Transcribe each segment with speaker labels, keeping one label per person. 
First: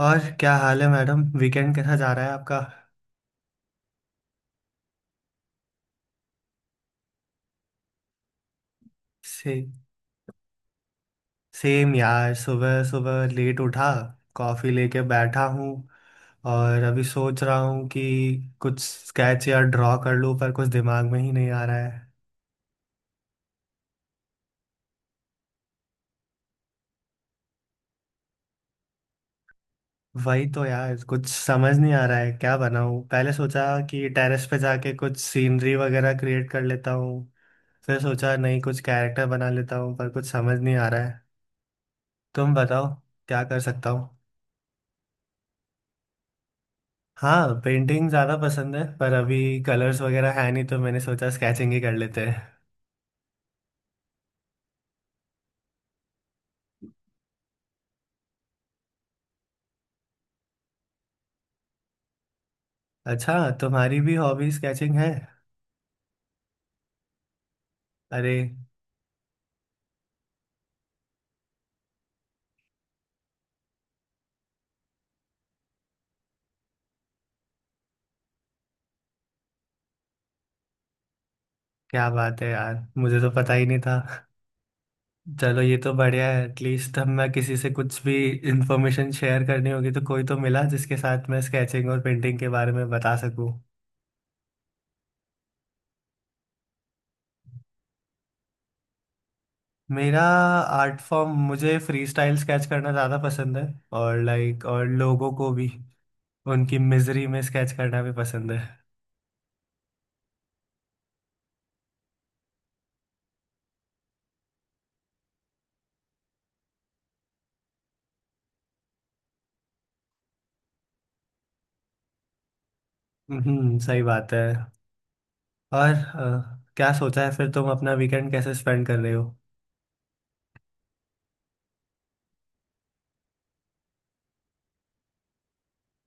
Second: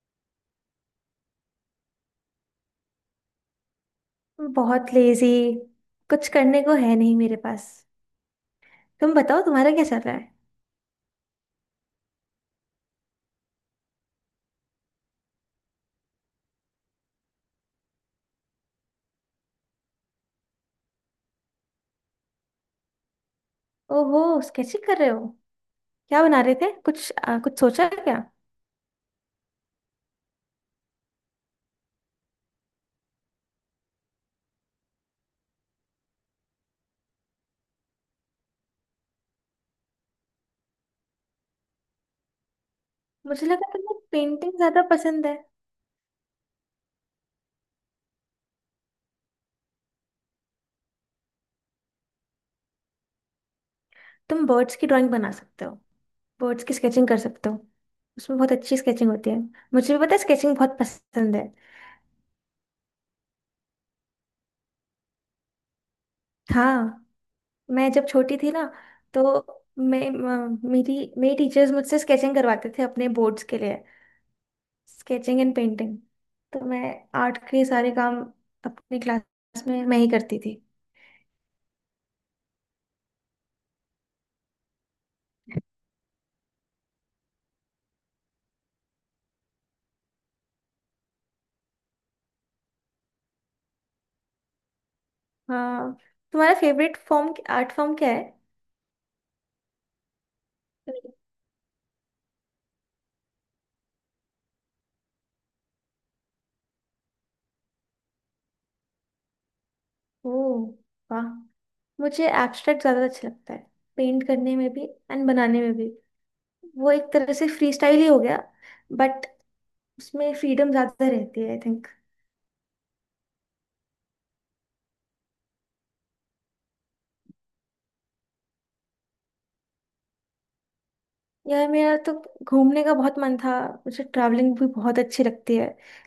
Speaker 1: और क्या हाल है मैडम। वीकेंड कैसा जा रहा है आपका?
Speaker 2: बहुत लेजी। कुछ करने को है नहीं मेरे पास। तुम बताओ
Speaker 1: से
Speaker 2: तुम्हारा क्या चल रहा है?
Speaker 1: सेम यार, सुबह सुबह लेट उठा, कॉफ़ी लेके बैठा हूँ और अभी सोच रहा हूँ कि कुछ स्केच या ड्रॉ कर लूँ, पर कुछ दिमाग में ही नहीं आ रहा है।
Speaker 2: ओहो स्केचिंग कर रहे हो। क्या बना रहे थे, कुछ कुछ सोचा है क्या?
Speaker 1: वही तो यार, कुछ समझ नहीं आ रहा है क्या बनाऊँ। पहले सोचा कि टेरेस पे जाके कुछ सीनरी वगैरह क्रिएट कर लेता हूँ, फिर सोचा नहीं कुछ कैरेक्टर बना लेता हूँ, पर कुछ समझ नहीं आ रहा है। तुम बताओ क्या
Speaker 2: मुझे
Speaker 1: कर
Speaker 2: लगा
Speaker 1: सकता
Speaker 2: तुम्हें
Speaker 1: हूँ।
Speaker 2: पेंटिंग ज्यादा पसंद है।
Speaker 1: हाँ, पेंटिंग ज़्यादा पसंद है, पर अभी कलर्स वगैरह है नहीं, तो मैंने सोचा स्केचिंग ही कर लेते हैं।
Speaker 2: तुम बर्ड्स की ड्राइंग बना सकते हो। बर्ड्स की स्केचिंग कर सकते हो। उसमें बहुत अच्छी स्केचिंग होती है। मुझे भी पता है, स्केचिंग बहुत पसंद है।
Speaker 1: अच्छा, तुम्हारी भी हॉबी स्केचिंग है?
Speaker 2: हाँ। मैं जब
Speaker 1: अरे
Speaker 2: छोटी थी ना, तो मैं म- मेरी मेरी टीचर्स मुझसे स्केचिंग करवाते थे अपने बोर्ड्स के लिए। Sketching and painting. तो मैं आर्ट के सारे काम अपनी क्लास में मैं ही करती थी।
Speaker 1: क्या बात है यार, मुझे तो पता ही नहीं था। चलो ये तो बढ़िया है, एटलीस्ट हम मैं किसी से कुछ भी इंफॉर्मेशन शेयर करनी होगी तो कोई तो मिला जिसके साथ मैं स्केचिंग और पेंटिंग के बारे में बता सकूँ।
Speaker 2: हाँ। तुम्हारा फेवरेट फॉर्म आर्ट फॉर्म क्या है?
Speaker 1: मेरा आर्ट फॉर्म, मुझे फ्री स्टाइल स्केच करना ज़्यादा पसंद है, और लाइक और लोगों को भी, उनकी मिजरी में स्केच करना भी पसंद है।
Speaker 2: ओ, वाह। मुझे एब्स्ट्रैक्ट ज्यादा अच्छा लगता है, पेंट करने में भी एंड बनाने में भी। वो एक तरह से फ्री स्टाइल ही हो गया, बट उसमें फ्रीडम ज्यादा रहती है आई थिंक।
Speaker 1: हम्म, सही बात है। और क्या सोचा है फिर तुम अपना वीकेंड कैसे स्पेंड कर रहे हो?
Speaker 2: यार मेरा तो घूमने का बहुत मन था। मुझे ट्रैवलिंग भी बहुत अच्छी लगती है,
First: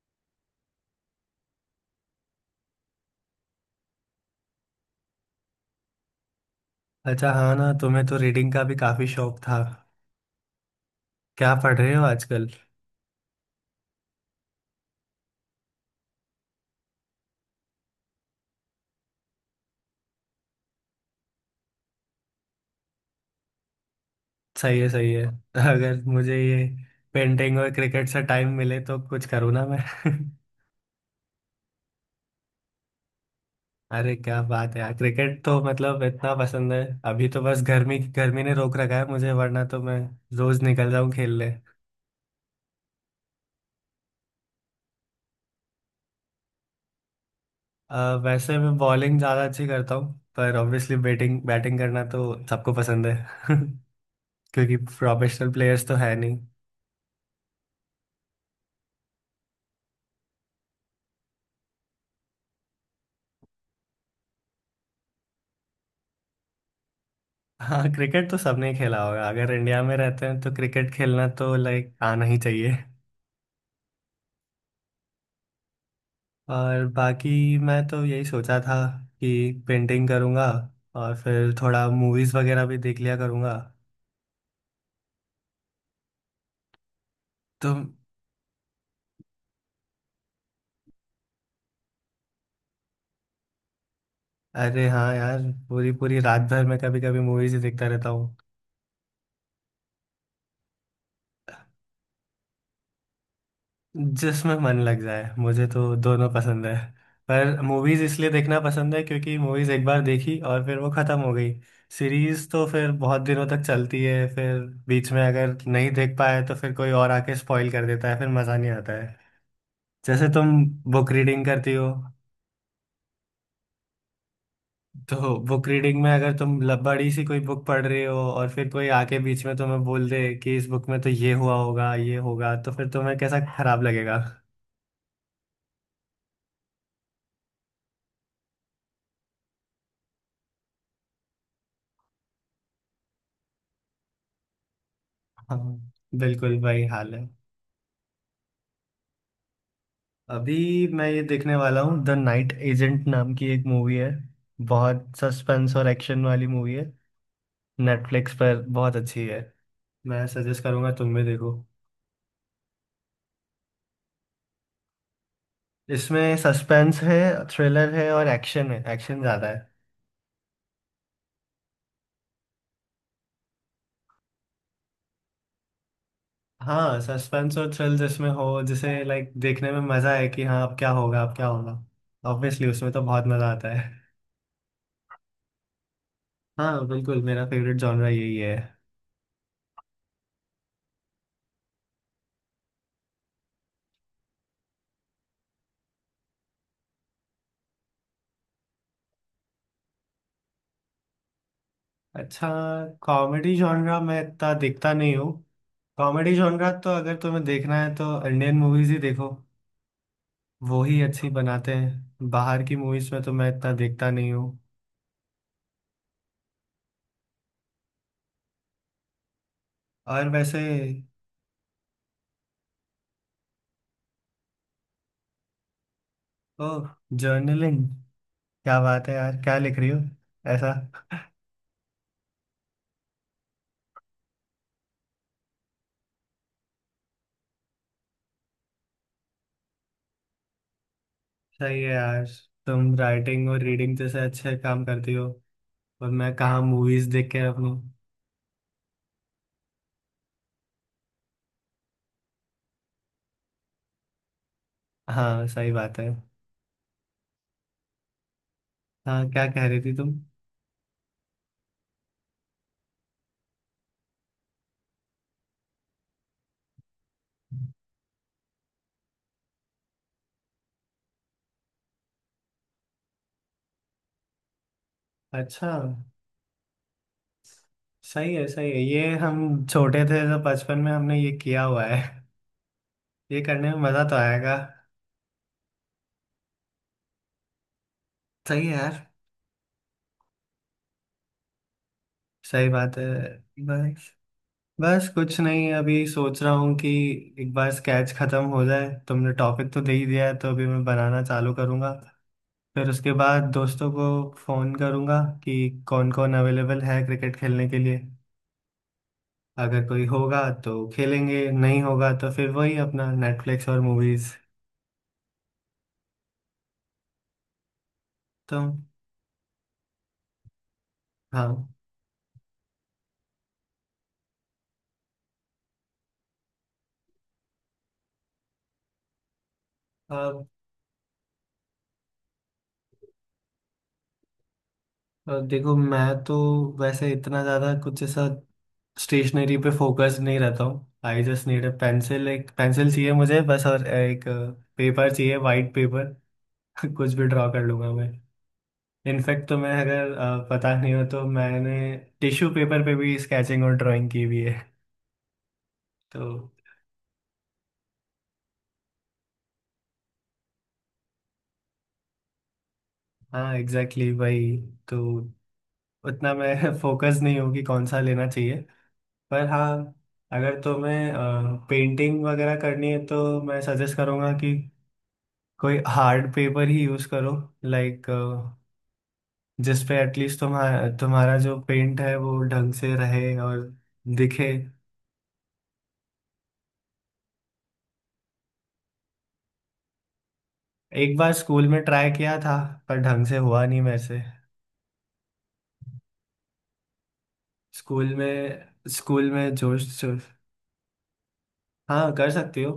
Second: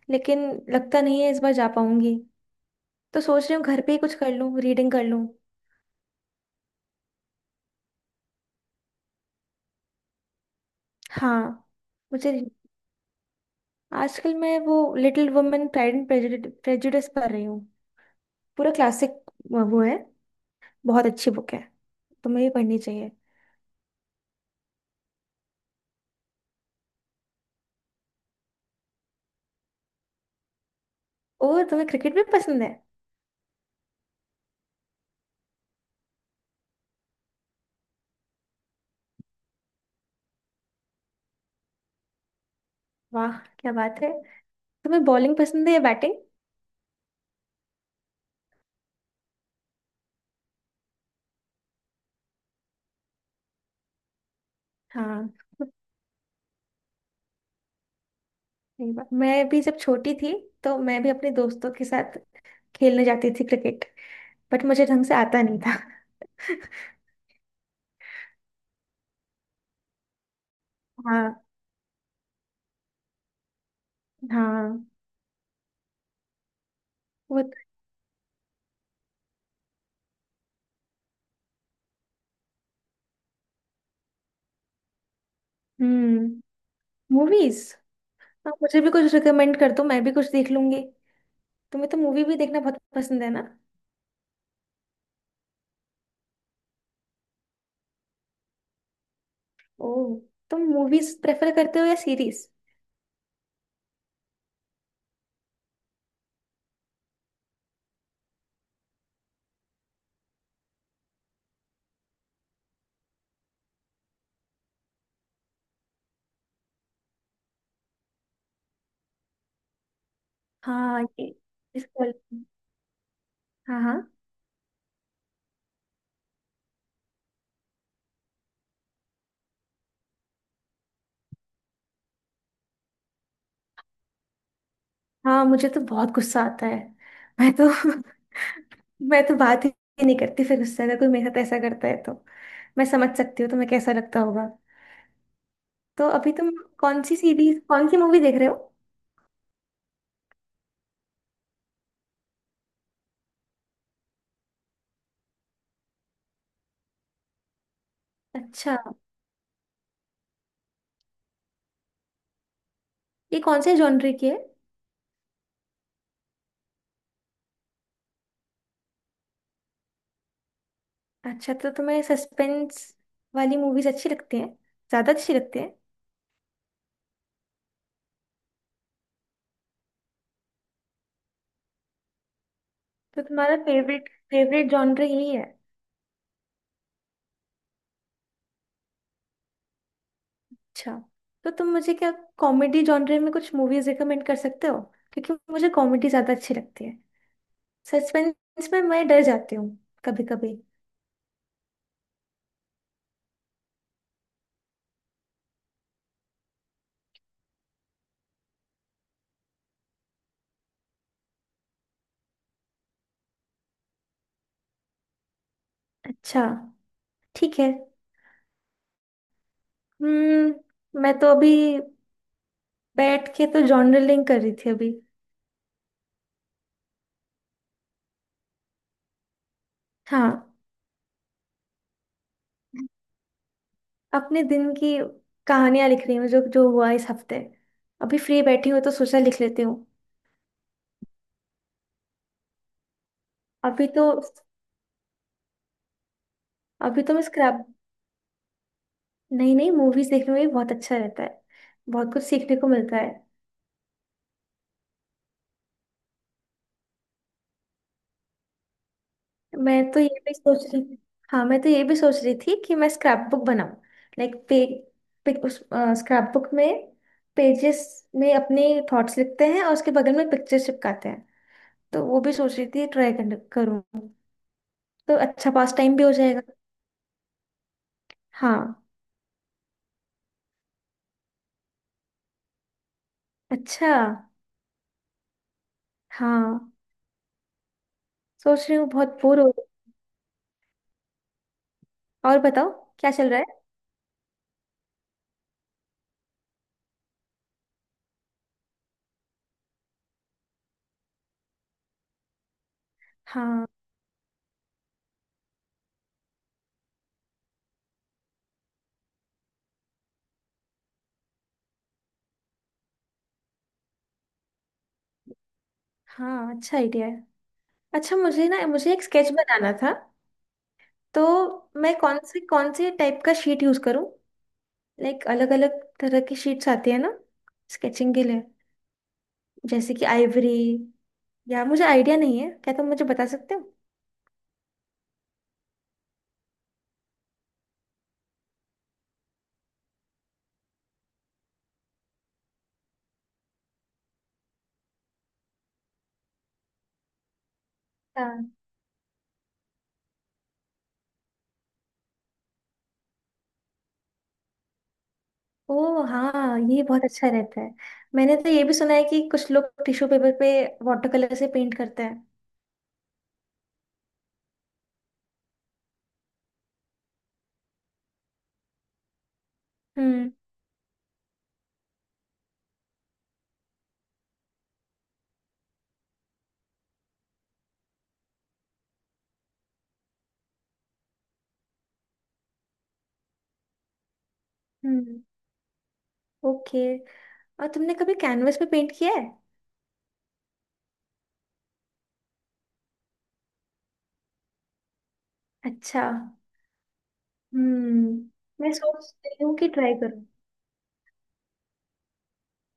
Speaker 2: लेकिन लगता नहीं है इस बार जा पाऊंगी। तो सोच रही हूँ घर पे ही कुछ कर लूँ, रीडिंग कर लूँ।
Speaker 1: अच्छा, हाँ ना, तुम्हें तो रीडिंग का भी काफी शौक था।
Speaker 2: हाँ।
Speaker 1: क्या पढ़ रहे हो
Speaker 2: मुझे
Speaker 1: आजकल?
Speaker 2: आजकल मैं वो Little Women, Pride and Prejudice पढ़ रही हूँ। पूरा क्लासिक वो है, बहुत अच्छी बुक है, तुम्हें भी पढ़नी चाहिए।
Speaker 1: सही है सही है। अगर मुझे ये पेंटिंग और क्रिकेट से टाइम मिले तो कुछ करूँ ना मैं।
Speaker 2: और तुम्हें क्रिकेट भी पसंद है?
Speaker 1: अरे क्या बात है यार, क्रिकेट तो मतलब इतना पसंद है। अभी तो बस गर्मी गर्मी ने रोक रखा है मुझे, वरना तो मैं रोज निकल जाऊँ खेलने।
Speaker 2: वाह, क्या बात है। तुम्हें बॉलिंग पसंद है या बैटिंग?
Speaker 1: वैसे मैं बॉलिंग ज्यादा अच्छी करता हूँ, पर ऑब्वियसली बैटिंग बैटिंग करना तो सबको पसंद है। क्योंकि
Speaker 2: हाँ
Speaker 1: प्रोफेशनल प्लेयर्स तो है नहीं।
Speaker 2: सही बात। मैं भी जब छोटी थी, तो मैं भी अपने दोस्तों के साथ खेलने जाती थी क्रिकेट। बट मुझे ढंग से आता नहीं था।
Speaker 1: हाँ, क्रिकेट तो सबने खेला होगा, अगर इंडिया में रहते हैं तो क्रिकेट
Speaker 2: हाँ।
Speaker 1: खेलना तो लाइक आना ही चाहिए।
Speaker 2: हाँ।
Speaker 1: और
Speaker 2: वो।
Speaker 1: बाकी मैं तो यही सोचा था कि पेंटिंग करूँगा और फिर थोड़ा मूवीज़ वगैरह भी देख लिया करूँगा
Speaker 2: हम्म। मूवीज।
Speaker 1: तो।
Speaker 2: हाँ, मुझे भी कुछ रिकमेंड कर दो, मैं भी कुछ देख लूंगी। तुम्हें तो मूवी भी देखना बहुत पसंद है ना?
Speaker 1: अरे हाँ यार, पूरी पूरी रात भर मैं कभी कभी मूवीज़ ही देखता रहता हूँ।
Speaker 2: ओह। तुम मूवीज प्रेफर करते हो या सीरीज?
Speaker 1: जिसमें मन लग जाए, मुझे तो दोनों पसंद है, पर मूवीज इसलिए देखना पसंद है क्योंकि मूवीज एक बार देखी और फिर वो खत्म हो गई। सीरीज तो फिर बहुत दिनों तक चलती है, फिर बीच में अगर नहीं देख पाए तो फिर कोई और आके स्पॉइल कर देता है, फिर मजा नहीं आता है। जैसे तुम
Speaker 2: हाँ,
Speaker 1: बुक
Speaker 2: ये।
Speaker 1: रीडिंग करती
Speaker 2: इस
Speaker 1: हो,
Speaker 2: quality- हाँ, हाँ।
Speaker 1: तो बुक रीडिंग में अगर तुम बड़ी सी कोई बुक पढ़ रहे हो और फिर कोई आके बीच में तुम्हें बोल दे कि इस बुक में तो ये हुआ होगा ये होगा, तो फिर तुम्हें कैसा खराब लगेगा।
Speaker 2: हाँ मुझे तो बहुत गुस्सा आता है। मैं तो मैं तो बात ही नहीं करती फिर, गुस्सा, अगर कोई मेरे साथ ऐसा करता है तो। मैं समझ सकती हूँ तुम्हें कैसा लगता होगा।
Speaker 1: हाँ,
Speaker 2: तो अभी तुम
Speaker 1: बिल्कुल वही
Speaker 2: कौन
Speaker 1: हाल
Speaker 2: सी
Speaker 1: है।
Speaker 2: सीरीज, कौन सी मूवी देख रहे हो?
Speaker 1: अभी मैं ये देखने वाला हूँ, द नाइट एजेंट नाम की एक मूवी है, बहुत सस्पेंस और एक्शन वाली मूवी है, नेटफ्लिक्स पर
Speaker 2: अच्छा।
Speaker 1: बहुत अच्छी है। मैं सजेस्ट करूँगा, तुम भी देखो।
Speaker 2: ये कौन से जॉनर की है?
Speaker 1: इसमें सस्पेंस है, थ्रिलर है और एक्शन है, एक्शन ज़्यादा है।
Speaker 2: अच्छा, तो तुम्हें सस्पेंस वाली मूवीज अच्छी लगती हैं, ज्यादा अच्छी लगती हैं।
Speaker 1: हाँ, सस्पेंस और थ्रिल जिसमें हो, जिसे लाइक देखने में मज़ा है कि हाँ अब क्या होगा अब क्या होगा, ऑब्वियसली उसमें तो
Speaker 2: तो
Speaker 1: बहुत मज़ा
Speaker 2: तुम्हारा
Speaker 1: आता है।
Speaker 2: फेवरेट फेवरेट जॉनर यही है?
Speaker 1: हाँ बिल्कुल, मेरा फेवरेट जॉनरा यही है।
Speaker 2: अच्छा। तो तुम मुझे क्या कॉमेडी जॉनर में कुछ मूवीज रिकमेंड कर सकते हो? क्योंकि मुझे कॉमेडी ज्यादा अच्छी लगती है, सस्पेंस में मैं डर जाती हूँ कभी कभी।
Speaker 1: अच्छा, कॉमेडी जॉनरा मैं इतना देखता नहीं हूँ। कॉमेडी जॉनरा तो अगर तुम्हें देखना है तो इंडियन मूवीज ही देखो, वो ही अच्छी बनाते हैं, बाहर की मूवीज में तो मैं इतना देखता नहीं हूँ।
Speaker 2: अच्छा। ठीक है।
Speaker 1: और वैसे,
Speaker 2: मैं तो अभी बैठ के तो जॉनर लिंक कर रही थी अभी।
Speaker 1: ओ जर्नलिंग, क्या बात है यार, क्या लिख रही हो
Speaker 2: हाँ,
Speaker 1: ऐसा?
Speaker 2: अपने दिन की कहानियां लिख रही हूँ, जो जो हुआ इस हफ्ते। अभी फ्री बैठी हूँ तो सोचा लिख लेती हूँ।
Speaker 1: सही है यार, तुम राइटिंग और
Speaker 2: अभी
Speaker 1: रीडिंग
Speaker 2: तो।
Speaker 1: जैसे अच्छे काम करती हो, और मैं कहाँ
Speaker 2: अभी
Speaker 1: मूवीज
Speaker 2: तो मैं
Speaker 1: देख के
Speaker 2: स्क्रैप।
Speaker 1: अपनी।
Speaker 2: नहीं नहीं, मूवीज देखने में भी बहुत अच्छा रहता है, बहुत कुछ सीखने को मिलता है।
Speaker 1: हाँ, सही बात है। हाँ, क्या कह रही
Speaker 2: मैं
Speaker 1: थी
Speaker 2: तो ये
Speaker 1: तुम?
Speaker 2: भी सोच रही थी। हाँ, मैं तो ये भी सोच रही थी कि मैं स्क्रैप बुक बनाऊं। लाइक पे उस स्क्रैप बुक में, पेजेस में अपने थॉट्स लिखते हैं और उसके बगल में पिक्चर्स चिपकाते हैं। तो वो भी सोच रही थी ट्राई करूँ, तो अच्छा
Speaker 1: अच्छा,
Speaker 2: पास टाइम भी हो जाएगा।
Speaker 1: सही है सही है,
Speaker 2: हाँ।
Speaker 1: ये हम छोटे थे तो बचपन में हमने ये किया हुआ है, ये करने में
Speaker 2: अच्छा।
Speaker 1: मजा तो आएगा।
Speaker 2: हाँ,
Speaker 1: सही
Speaker 2: सोच
Speaker 1: है
Speaker 2: रही हूँ
Speaker 1: यार,
Speaker 2: बहुत बोर हो रही हूँ। और
Speaker 1: सही
Speaker 2: बताओ
Speaker 1: बात है।
Speaker 2: क्या चल रहा है?
Speaker 1: बस, बस कुछ नहीं, अभी सोच रहा हूँ कि एक बार स्केच खत्म हो जाए, तुमने टॉपिक तो दे ही दिया है तो अभी मैं बनाना चालू करूँगा, फिर उसके बाद
Speaker 2: हाँ।
Speaker 1: दोस्तों को फ़ोन करूँगा कि कौन कौन अवेलेबल है क्रिकेट खेलने के लिए, अगर कोई होगा तो खेलेंगे, नहीं होगा तो फिर वही अपना नेटफ्लिक्स और मूवीज़
Speaker 2: हाँ, अच्छा आइडिया है। अच्छा, मुझे
Speaker 1: तो।
Speaker 2: ना मुझे एक स्केच बनाना था। तो मैं कौन से टाइप का शीट यूज करूं? लाइक अलग अलग तरह की शीट्स आती है ना, स्केचिंग के लिए, जैसे कि
Speaker 1: हाँ,
Speaker 2: आइवरी, या मुझे आइडिया नहीं है, क्या तुम मुझे बता सकते हो?
Speaker 1: देखो, मैं तो वैसे इतना ज़्यादा कुछ ऐसा स्टेशनरी पे फोकस नहीं रहता हूँ। I just need a pencil, एक पेंसिल चाहिए मुझे बस, और एक पेपर चाहिए, वाइट पेपर। कुछ भी ड्रॉ कर लूँगा मैं।
Speaker 2: हाँ।
Speaker 1: इनफैक्ट तो मैं, अगर पता नहीं हो तो, मैंने टिश्यू पेपर पे भी स्केचिंग और ड्राइंग की हुई है।
Speaker 2: ओ
Speaker 1: तो
Speaker 2: हाँ, ये बहुत अच्छा रहता है। मैंने तो ये भी सुना है कि कुछ लोग टिश्यू पेपर पे वाटर कलर से पेंट करते हैं।
Speaker 1: हाँ एग्जैक्टली, वही तो। उतना मैं फोकस नहीं हूँ कि कौन सा लेना चाहिए, पर हाँ,
Speaker 2: हम्म।
Speaker 1: अगर तुम्हें पेंटिंग वगैरह करनी है तो मैं सजेस्ट करूँगा कि कोई हार्ड पेपर ही यूज करो, लाइक जिस पे एटलीस्ट तुम्हारा तुम्हारा जो पेंट है वो ढंग से रहे और दिखे।
Speaker 2: हम्म, ओके। और तुमने कभी कैनवस पे पेंट किया है?
Speaker 1: एक बार स्कूल में ट्राई किया था, पर ढंग से हुआ नहीं मेरे से।
Speaker 2: अच्छा।
Speaker 1: स्कूल
Speaker 2: हम्म,
Speaker 1: में,
Speaker 2: मैं सोच
Speaker 1: स्कूल
Speaker 2: रही
Speaker 1: में
Speaker 2: हूँ कि
Speaker 1: जोश
Speaker 2: ट्राई करूँ।
Speaker 1: जोश हाँ, कर सकती हो।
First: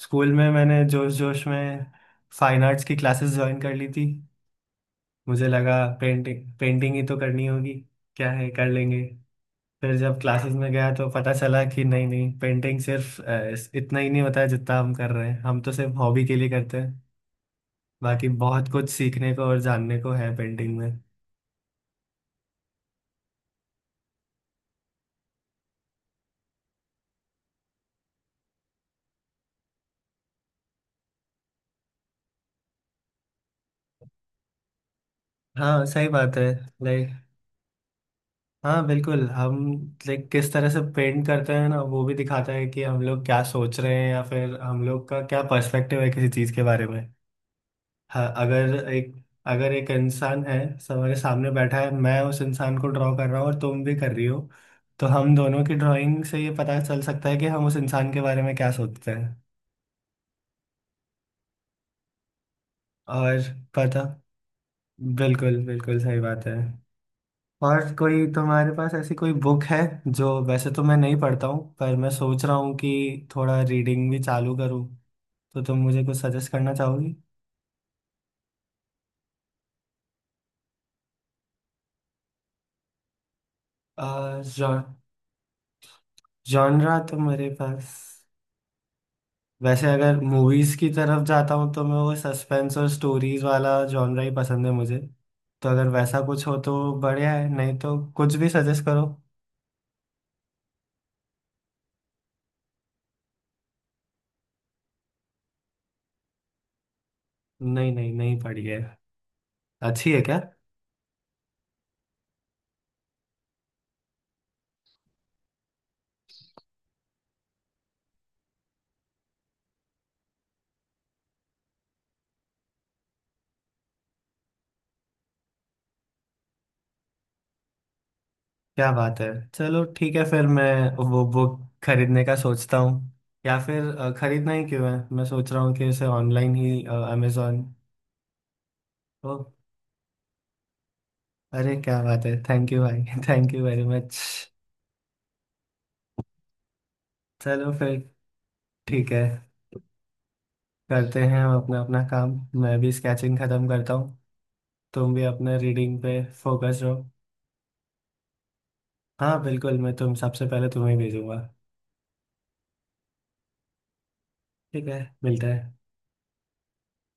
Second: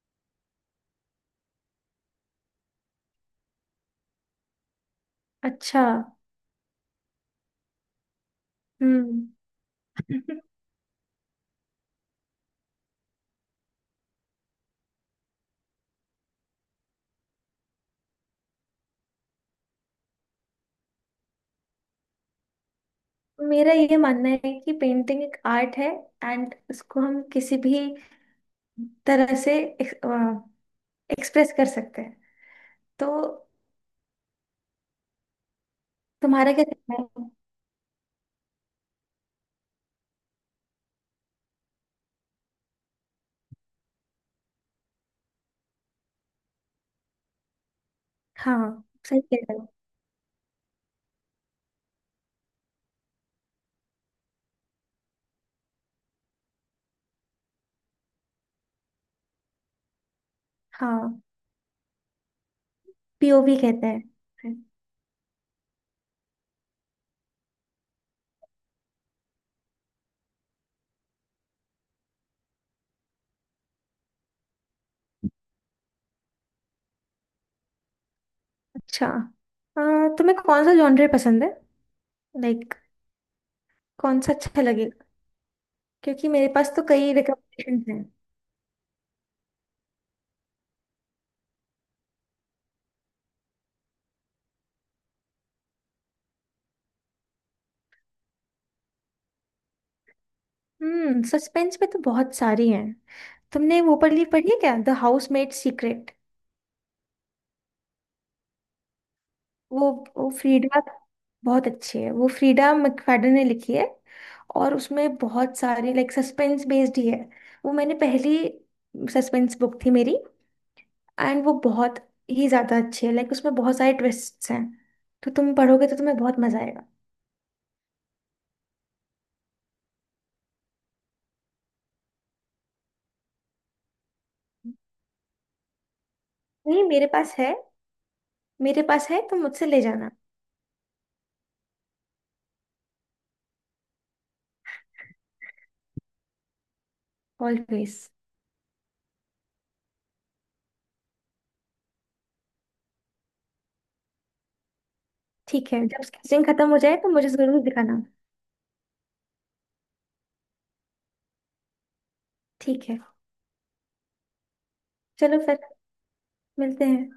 Speaker 1: स्कूल में मैंने जोश जोश में फाइन आर्ट्स की क्लासेस ज्वाइन कर ली थी। मुझे लगा
Speaker 2: अच्छा।
Speaker 1: पेंटिंग पेंटिंग ही तो करनी होगी, क्या है कर लेंगे।
Speaker 2: हम्म।
Speaker 1: फिर जब क्लासेस में गया तो पता चला कि नहीं नहीं, पेंटिंग सिर्फ इतना ही नहीं होता है जितना हम कर रहे हैं, हम तो सिर्फ हॉबी के लिए करते हैं, बाकी बहुत कुछ सीखने को और जानने को है पेंटिंग में।
Speaker 2: मेरा ये मानना है कि पेंटिंग एक आर्ट है, एंड इसको हम किसी भी तरह से एक्सप्रेस कर सकते हैं। तो
Speaker 1: हाँ सही बात है।
Speaker 2: तुम्हारा क्या कहना
Speaker 1: लाइक
Speaker 2: है?
Speaker 1: हाँ बिल्कुल, हम लाइक किस तरह से पेंट करते हैं ना, वो भी दिखाता है कि हम लोग क्या सोच रहे हैं या फिर हम लोग का क्या पर्सपेक्टिव है किसी चीज़ के बारे में। हाँ,
Speaker 2: हाँ
Speaker 1: अगर एक
Speaker 2: सही कह रहे हो।
Speaker 1: अगर एक इंसान है हमारे सामने बैठा है, मैं उस इंसान को ड्रॉ कर रहा हूँ और तुम भी कर रही हो, तो हम दोनों की ड्राइंग से ये पता चल सकता है कि हम उस इंसान के बारे में क्या सोचते हैं।
Speaker 2: हाँ,
Speaker 1: और
Speaker 2: पीओवी कहते
Speaker 1: पता
Speaker 2: हैं।
Speaker 1: बिल्कुल बिल्कुल सही बात है। और कोई तुम्हारे पास ऐसी कोई बुक है जो, वैसे तो मैं नहीं पढ़ता हूँ, पर मैं सोच रहा हूँ कि थोड़ा रीडिंग भी चालू करूँ, तो तुम मुझे कुछ सजेस्ट करना चाहोगी?
Speaker 2: अच्छा। तुम्हें कौन सा जॉनर पसंद है? लाइक, कौन सा अच्छा लगेगा? क्योंकि मेरे पास तो
Speaker 1: जॉनरा
Speaker 2: कई
Speaker 1: तो मेरे
Speaker 2: रिकमेंडेशन
Speaker 1: पास,
Speaker 2: हैं।
Speaker 1: वैसे अगर मूवीज की तरफ जाता हूँ तो मैं वो सस्पेंस और स्टोरीज वाला जॉनरा ही पसंद है मुझे, तो अगर वैसा कुछ हो तो बढ़िया है, नहीं तो कुछ भी सजेस्ट करो।
Speaker 2: सस्पेंस में तो बहुत सारी हैं। तुमने वो पढ़ी है क्या, द हाउसमेड सीक्रेट?
Speaker 1: नहीं नहीं नहीं पढ़ी है।
Speaker 2: वो
Speaker 1: अच्छी है
Speaker 2: वो
Speaker 1: क्या?
Speaker 2: फ्रीडा। बहुत अच्छी है, वो फ्रीडा मैकफadden ने लिखी है, और उसमें बहुत सारी, लाइक सस्पेंस बेस्ड ही है। वो मैंने, पहली सस्पेंस बुक थी मेरी, एंड वो बहुत ही ज्यादा अच्छी है, लाइक उसमें बहुत सारे ट्विस्ट्स हैं। तो तुम पढ़ोगे तो तुम्हें बहुत मजा आएगा।
Speaker 1: क्या बात है, चलो ठीक है फिर मैं वो बुक खरीदने का सोचता हूँ, या फिर खरीदना ही क्यों है, मैं सोच रहा हूँ कि इसे ऑनलाइन ही
Speaker 2: नहीं, मेरे पास है।
Speaker 1: अमेजोन।
Speaker 2: मेरे पास है,
Speaker 1: ओ,
Speaker 2: तुम मुझसे ले जाना।
Speaker 1: अरे क्या बात है, थैंक यू भाई। Thank you very much. चलो फिर,
Speaker 2: ऑलवेज।
Speaker 1: ठीक है, करते हैं हम अपना अपना काम, मैं भी स्केचिंग खत्म करता हूँ, तुम भी अपने
Speaker 2: ठीक है,
Speaker 1: रीडिंग
Speaker 2: जब
Speaker 1: पे
Speaker 2: स्केचिंग खत्म हो
Speaker 1: फोकस
Speaker 2: जाए तो
Speaker 1: रहो।
Speaker 2: मुझे जरूर दिखाना।
Speaker 1: हाँ बिल्कुल, मैं तुम सबसे पहले तुम्हें भेजूंगा।
Speaker 2: ठीक है।
Speaker 1: ठीक है,
Speaker 2: चलो
Speaker 1: मिलते
Speaker 2: फिर,
Speaker 1: हैं।
Speaker 2: मिलते हैं।